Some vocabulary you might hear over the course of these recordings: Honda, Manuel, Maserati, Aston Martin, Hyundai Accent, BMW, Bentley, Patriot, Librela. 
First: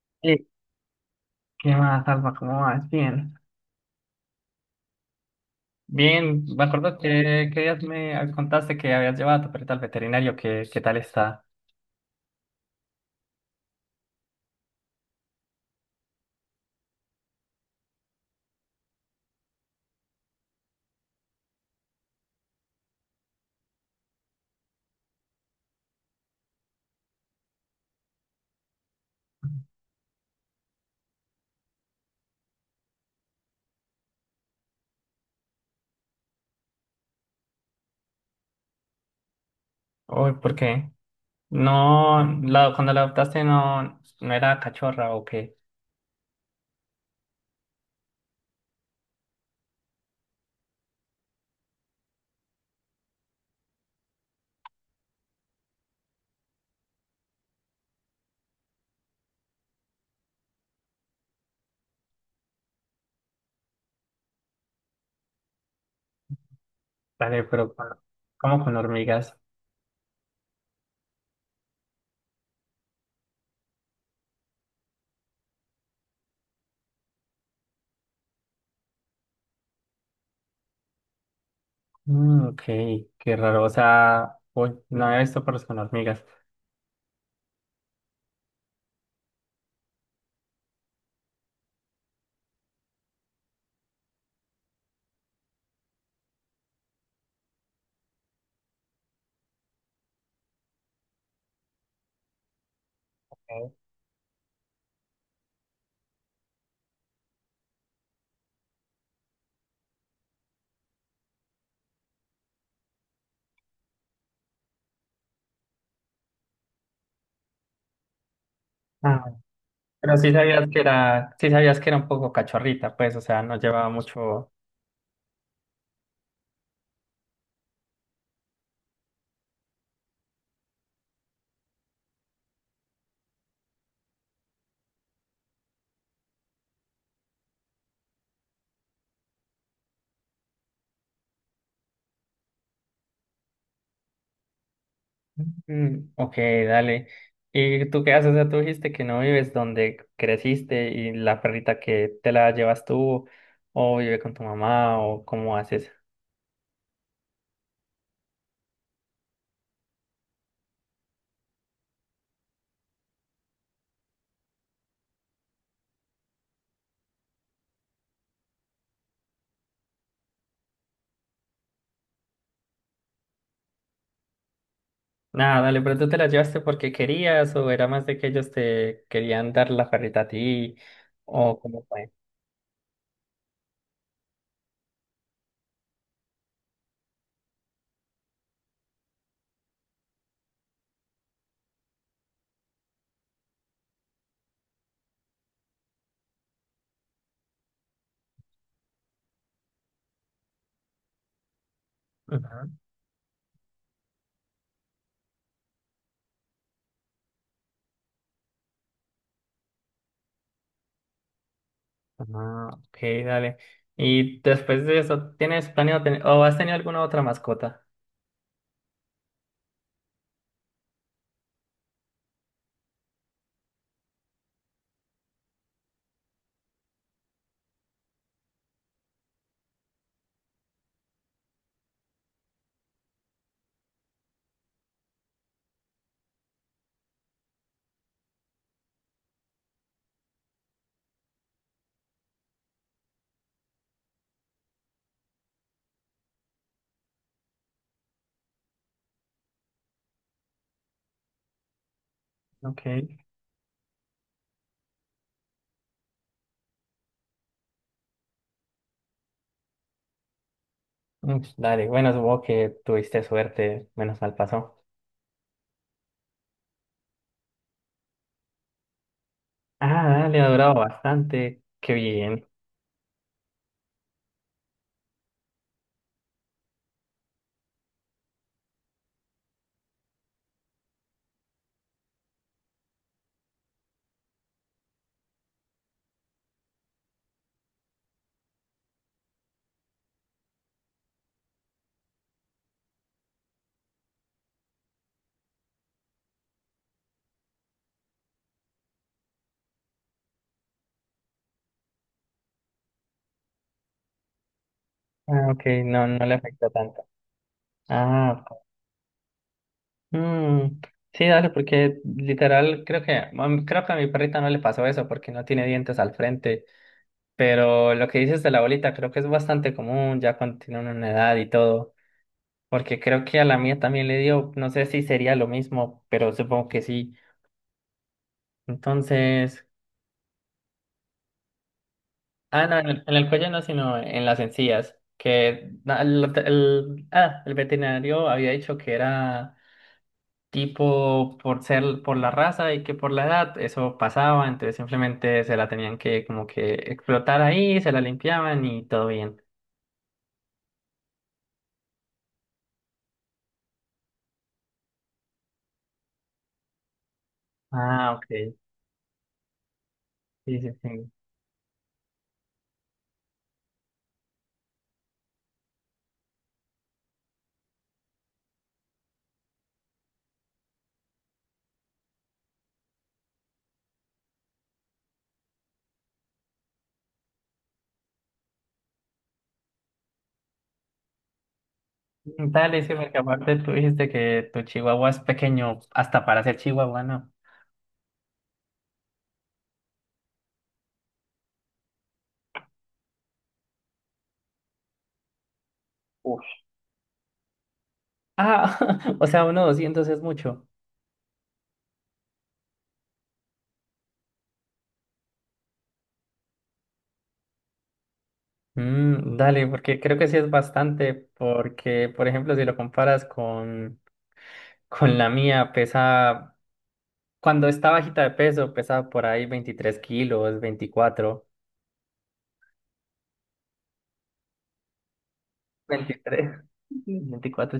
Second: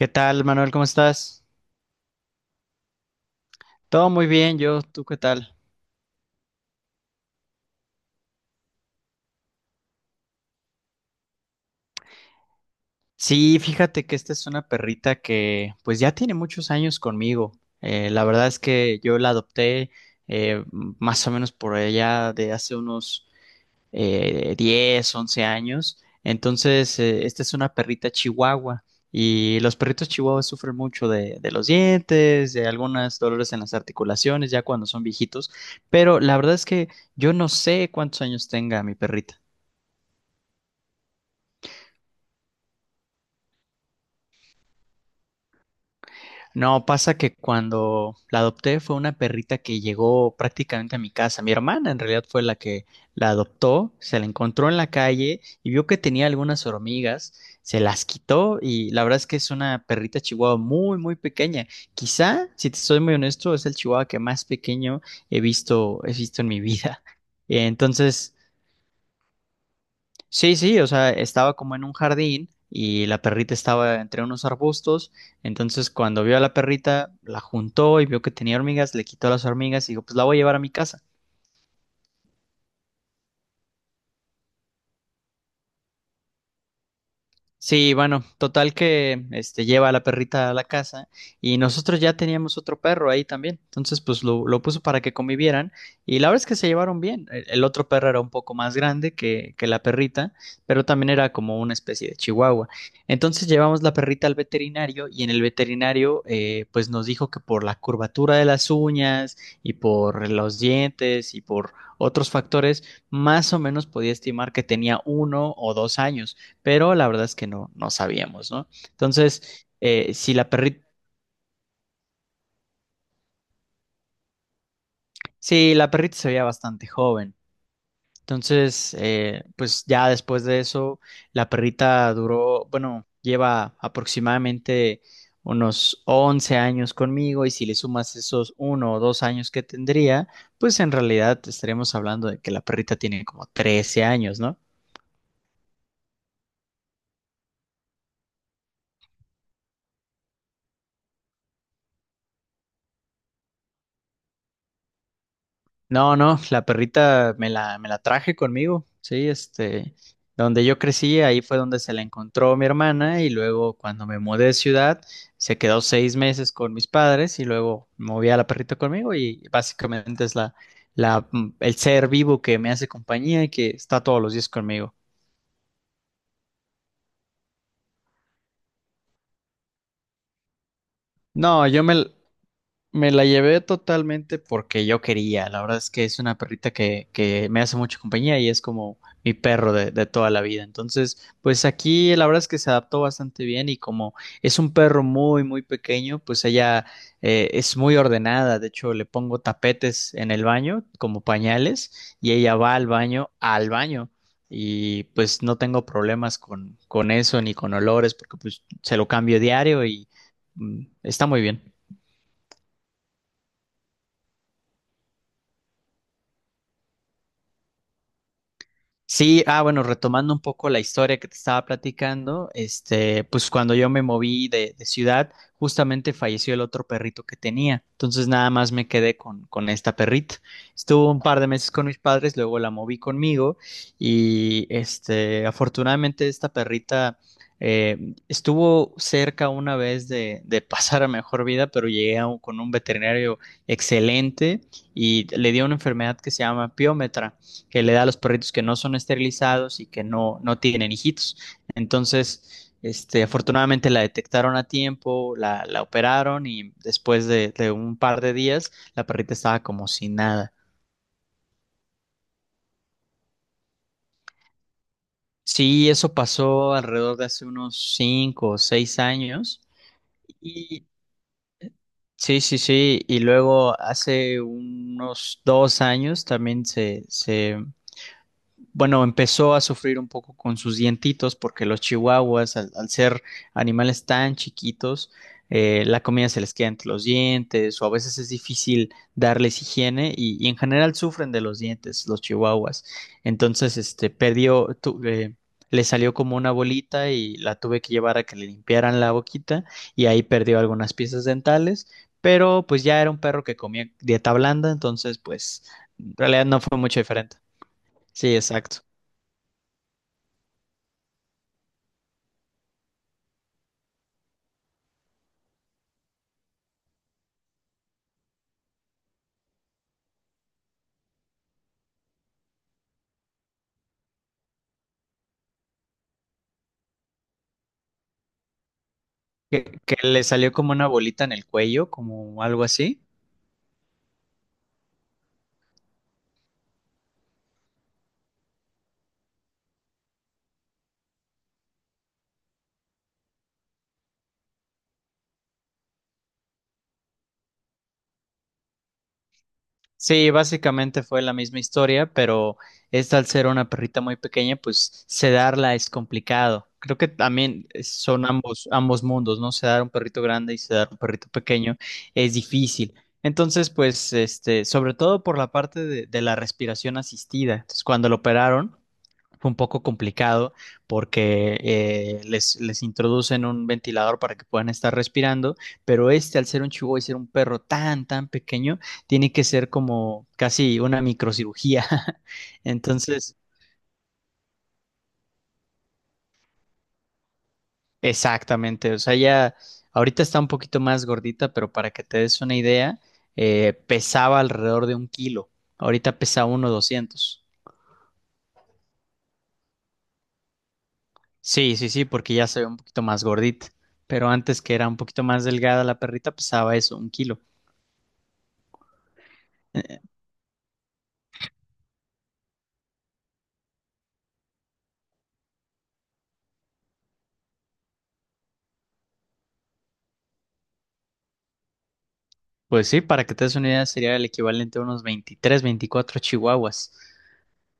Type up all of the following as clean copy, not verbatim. ¿Qué tal, Eh, Manuel? ¿Cómo estás? ¿Qué más, Alba? ¿Cómo vas? Bien. Todo muy bien, yo, ¿tú qué tal? Bien, me acuerdo que días me contaste que habías llevado a tu perrita al veterinario. ¿Qué tal está? Sí, fíjate que esta es una perrita que pues ya tiene muchos años conmigo. La verdad es que yo la adopté más o menos por allá de hace unos 10, 11 años. Entonces, esta es una perrita chihuahua y los perritos chihuahuas sufren mucho de los dientes, de algunos dolores en las articulaciones ya cuando son viejitos, pero la verdad es que yo no sé cuántos años tenga mi perrita. Uy, ¿por qué? No, la, cuando la adoptaste no, no era cachorra o qué. No, pasa que cuando la adopté fue una perrita que llegó prácticamente a mi casa. Mi hermana en realidad fue la que la adoptó, se la encontró en la calle y vio que tenía algunas hormigas, se las quitó y la verdad es que es una perrita chihuahua muy, muy pequeña. Quizá, si te soy muy honesto, es el chihuahua que más pequeño he visto en mi vida. Dale, pero con- Entonces, ¿cómo con hormigas? sí, sí, o sea, estaba como en un jardín y la perrita estaba entre unos arbustos, entonces cuando vio a la perrita, la juntó y vio que tenía hormigas, le quitó las hormigas y dijo, pues la voy a llevar a mi casa. Mm, ok, qué raro. O sea, uy, no había visto perros con hormigas. Sí, bueno, total que este lleva a la perrita a la casa y nosotros ya teníamos otro perro ahí también. Entonces, pues lo puso para que convivieran y la verdad es que se llevaron bien. El otro perro era un poco más grande que la perrita, pero también era como una especie de chihuahua. Entonces Ok. llevamos la perrita al veterinario y en el veterinario pues nos dijo que por la curvatura de las uñas y por los dientes y por otros factores, más o menos podía estimar que tenía 1 o 2 años, pero la verdad es que no sabíamos, ¿no? Ah, Entonces, pero sí si la sabías que perrita, era, sí sabías que era un poco cachorrita, pues, o sea, no llevaba mucho. sí, la perrita se veía bastante joven. Entonces, pues ya después de eso, la perrita bueno, lleva aproximadamente unos 11 años conmigo y si le sumas esos 1 o 2 años que tendría, pues en realidad estaríamos hablando de que la perrita tiene como 13 años, ¿no? Mm, ok, dale. ¿Y tú qué haces? O sea, tú dijiste que no vives donde creciste y la perrita que te la llevas tú o vive con tu mamá o cómo haces. No, no, la perrita me la traje conmigo, sí, este, donde yo crecí, ahí fue donde se la encontró mi hermana y luego cuando me mudé de ciudad, se quedó 6 meses con mis padres y luego moví a la perrita conmigo y básicamente es el ser vivo que me hace compañía y que está todos los días conmigo. Nada, dale, pero tú te la llevaste porque querías o era más de que ellos te querían dar la perrita a ti o No, yo cómo me, fue. Me la llevé totalmente porque yo quería. La verdad es que es una perrita que me hace mucha compañía y es como mi perro de toda la vida. Entonces, pues aquí la verdad es que se adaptó bastante bien y como es un perro muy, muy pequeño, pues ella es muy ordenada. De hecho, le pongo tapetes en el baño como pañales y ella Ajá. va al baño, al baño. Y pues no tengo problemas con eso ni con olores porque pues se lo cambio diario y está muy bien. Ah, ok, dale. ¿Y después de eso, tienes planeado tener o has tenido alguna otra mascota? Sí, ah, bueno, retomando un poco la historia que te estaba platicando, este, pues cuando yo me moví de ciudad, justamente falleció el otro perrito que tenía. Entonces nada más me quedé con esta perrita. Estuvo un par de meses con mis padres, luego la moví conmigo y este, afortunadamente esta perrita estuvo cerca una vez de pasar a mejor vida, pero llegué a con un veterinario excelente y le dio una enfermedad que se llama piómetra que le da a los perritos que no son esterilizados y que no tienen hijitos. Entonces, Ok. este, afortunadamente la detectaron a tiempo, la operaron y después de un par de días la perrita estaba como sin nada. Mm, dale, bueno, supongo que tuviste suerte, menos mal pasó. Sí, eso pasó alrededor de hace unos 5 o 6 años. Ah, dale, ha durado Y bastante. Qué sí, bien. sí, sí. Y luego hace unos 2 años también se bueno, empezó a sufrir un poco con sus dientitos porque los chihuahuas, al ser animales tan chiquitos, la comida se les queda entre los dientes o a veces es difícil darles higiene y en general sufren de los dientes los chihuahuas. Entonces, este, le salió como una bolita y la tuve que llevar a que le limpiaran la boquita y ahí perdió algunas piezas dentales, pero pues ya era un perro que comía dieta blanda, entonces Ah, ok, pues no, en no le realidad no afecta fue mucho tanto. diferente. Sí, Ah, ok. exacto. Mm, sí, dale, porque literal creo que a mi perrita no le pasó eso porque no tiene dientes al frente. Pero lo que dices de la bolita creo que es bastante común ya cuando tienen una edad y todo. Porque creo que a la mía también le dio, no sé si sería lo mismo, pero supongo que sí. Que, Entonces. que le salió como una bolita en el cuello, como algo Ah, no, en así. el cuello no, sino en las encías. Que na- el- ah, el veterinario había dicho que era tipo por ser por la raza y que por la edad eso pasaba, entonces simplemente se la tenían que como que explotar ahí, se la limpiaban y todo bien. Sí, básicamente fue la misma historia, pero esta al ser una perrita muy pequeña, pues sedarla es complicado. Creo que también Ah, son ok. ambos mundos, ¿no? Sedar un perrito grande Sí, y sí, sedar un sí. perrito pequeño es difícil. Entonces, pues, este, sobre todo por la parte de la respiración asistida. Entonces, cuando lo operaron, fue un poco complicado porque les introducen un ventilador para que puedan estar respirando, pero este al ser un chihuahua y ser un perro tan, tan pequeño, tiene que ser como casi una microcirugía. Dale, sí, porque Entonces, aparte tú dijiste que tu chihuahua es pequeño hasta para ser chihuahua, ¿no? exactamente, o sea, ya ahorita está un poquito más gordita, pero para que te des una idea, pesaba alrededor de un kilo, ahorita Uf. pesa uno doscientos. Ah, o sea, 1,200 es mucho. Sí, sí, sí, porque ya se ve un poquito más gordita, pero antes que era un poquito más delgada la perrita, pesaba eso, un kilo. Mm, dale, porque Eh, creo que sí es bastante, porque, por ejemplo, si lo comparas con la mía, pesa, cuando está bajita de peso, pesa por ahí 23 kilos, 24 Pues sí, para que te des una idea, sería el equivalente a unos veintitrés, veinticuatro 23 chihuahuas. 24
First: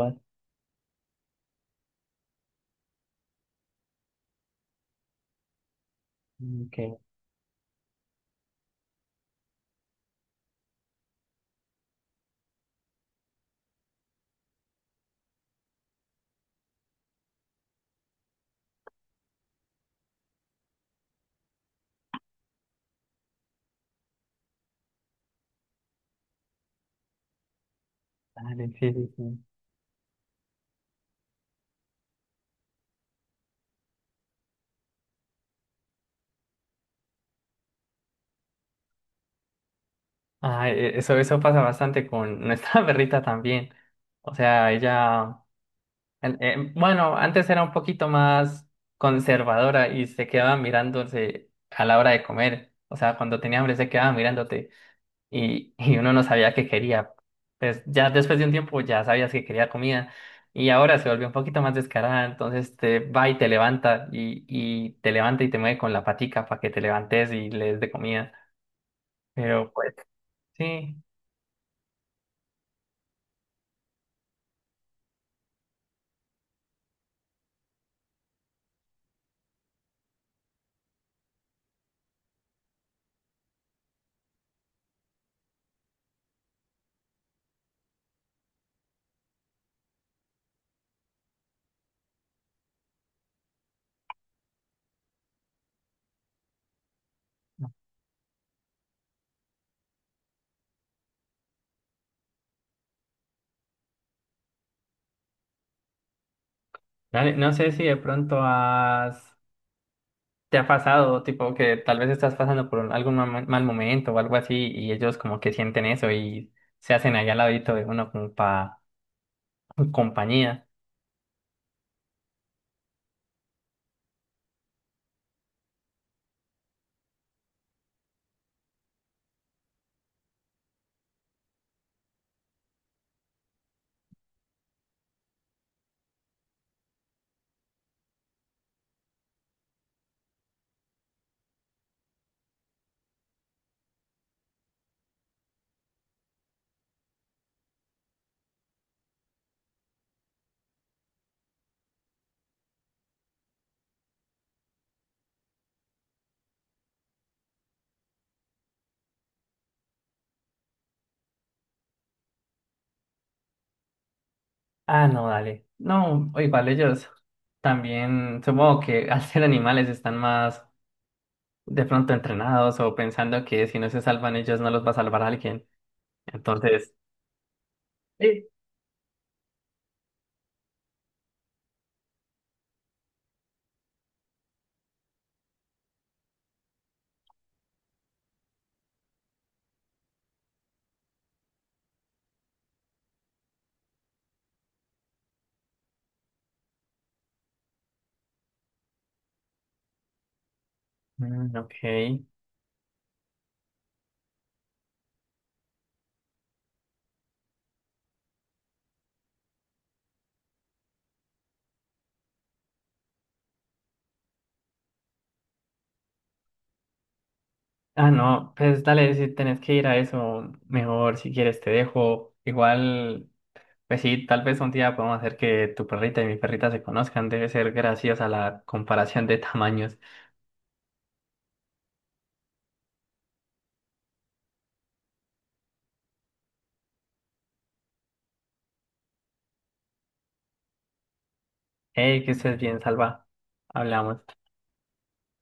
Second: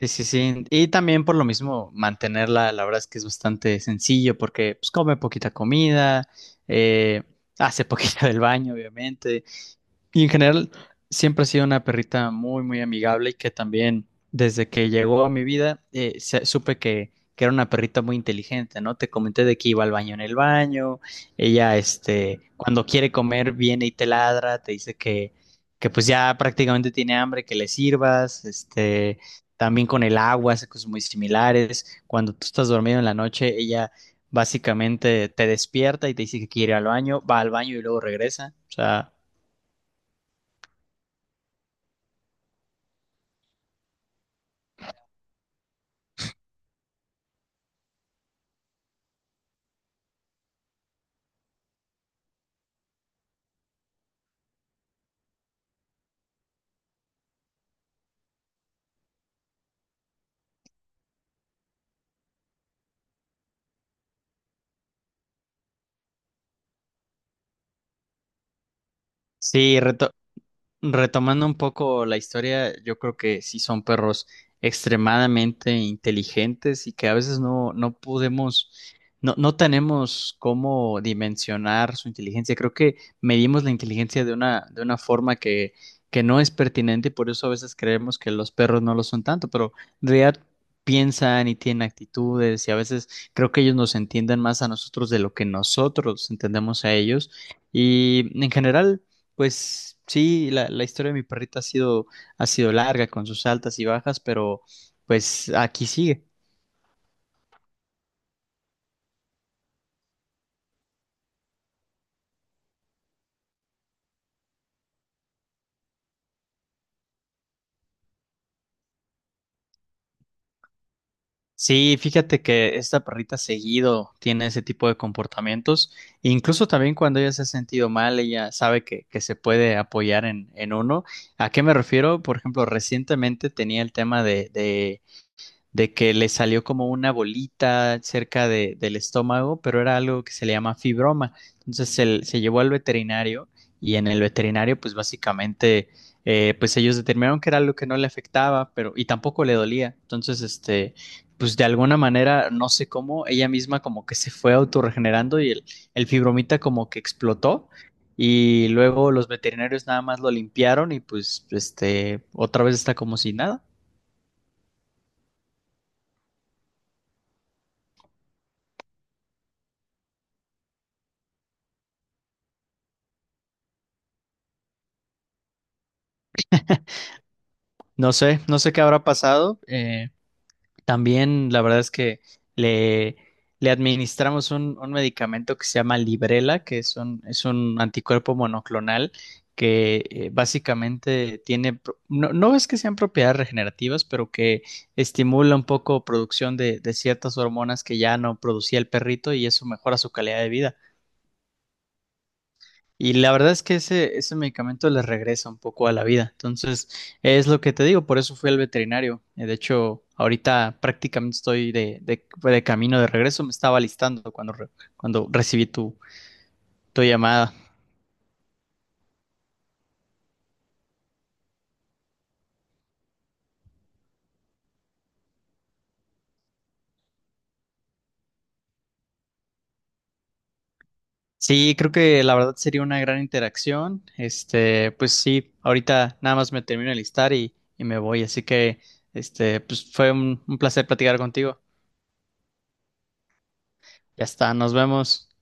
Sí, sí, sí. Y también por lo mismo, mantenerla, la verdad es que es bastante sencillo porque pues, come poquita comida, Mm, ok, eh, hace poquita del baño, obviamente. Y en general, siempre ha sido una perrita muy, muy amigable y que también desde que llegó a mi vida supe que era una perrita muy inteligente, ¿no? Te comenté de que iba al baño en el baño, ella, este, cuando quiere comer, viene y te ladra, te dice que pues ya prácticamente tiene hambre, que le sirvas, dale, sí, sí, este, sí. también con el agua, hace cosas muy similares. Cuando tú estás dormido en la noche, ella básicamente te despierta y te dice que quiere ir al baño, va al baño y luego regresa, o sea... Ah, e- eso pasa bastante con nuestra perrita también. O sea, ella... bueno, antes era un poquito más conservadora y se quedaba mirándose a la hora de comer. O sea, cuando tenía hambre se quedaba mirándote y uno no sabía qué quería. Pues ya después de un tiempo ya sabías que quería comida y ahora se volvió un poquito más descarada. Entonces te va y te levanta y te levanta y te mueve con la patica para que te levantes y le des de comida. Pero Sí, pues reto- sí, Retomando un poco la historia, yo creo que sí son perros extremadamente inteligentes y que a veces no podemos, no tenemos cómo dimensionar su inteligencia. Creo que medimos la inteligencia de una forma que no es pertinente y por eso a veces creemos que los perros no lo son tanto, pero en realidad piensan y tienen actitudes y a veces creo que ellos nos entienden más a nosotros de lo que nosotros entendemos a ellos. Y en general... Pues sí, la historia de mi perrita ha sido larga con sus altas y bajas, pero pues aquí sigue. dale, no sé si de pronto has ¿Te ha pasado, tipo, que tal vez estás pasando por un- algún ma- mal momento o algo así y ellos como que sienten eso y se hacen allá al ladito de uno como para compañía? Sí, fíjate que esta perrita seguido tiene ese tipo de comportamientos. E incluso también cuando ella se ha sentido mal, ella sabe que se puede apoyar en uno. ¿A qué me refiero? Por ejemplo, recientemente tenía el tema de, que le salió como una bolita cerca del estómago, pero era algo que se le llama fibroma. Entonces se llevó al veterinario y en el veterinario pues básicamente pues ellos determinaron que era algo que no le afectaba, pero y tampoco le dolía. Entonces este pues de alguna manera no sé cómo ella misma como que se fue autorregenerando y el fibromita como que explotó. Y luego los veterinarios nada más lo limpiaron y pues este otra vez está como si nada. Ah, no, dale. No, o igual ellos también, supongo que al ser animales están más de pronto entrenados o pensando que si no se salvan ellos no los va a salvar alguien. Entonces, No sé, sí. no sé qué habrá pasado. También la verdad es que le, le administramos un medicamento que se llama Librela, que es un anticuerpo monoclonal que básicamente tiene, no, no es que sean propiedades regenerativas, pero que estimula un poco producción de ciertas hormonas que ya no producía el perrito y eso mejora su calidad de vida. Mm, ok. Y la verdad es que ese medicamento les regresa un poco a la vida. Entonces, es lo que te digo, por eso fui al veterinario. De hecho, ahorita prácticamente estoy de camino de regreso, me estaba alistando cuando recibí tu llamada. Ah, no, pues dale, si tenés que ir a eso, mejor si quieres te dejo. Igual. Pues sí, tal vez un día podemos hacer que tu perrita y mi perrita se conozcan. Debe ser graciosa la comparación de tamaños. Sí, creo que la verdad sería una gran interacción. Este, pues sí, ahorita nada más me termino de listar y me voy. Así que, este, pues fue un placer platicar contigo. Hey, que estés bien, Salva. Hablamos. Ya está, nos vemos.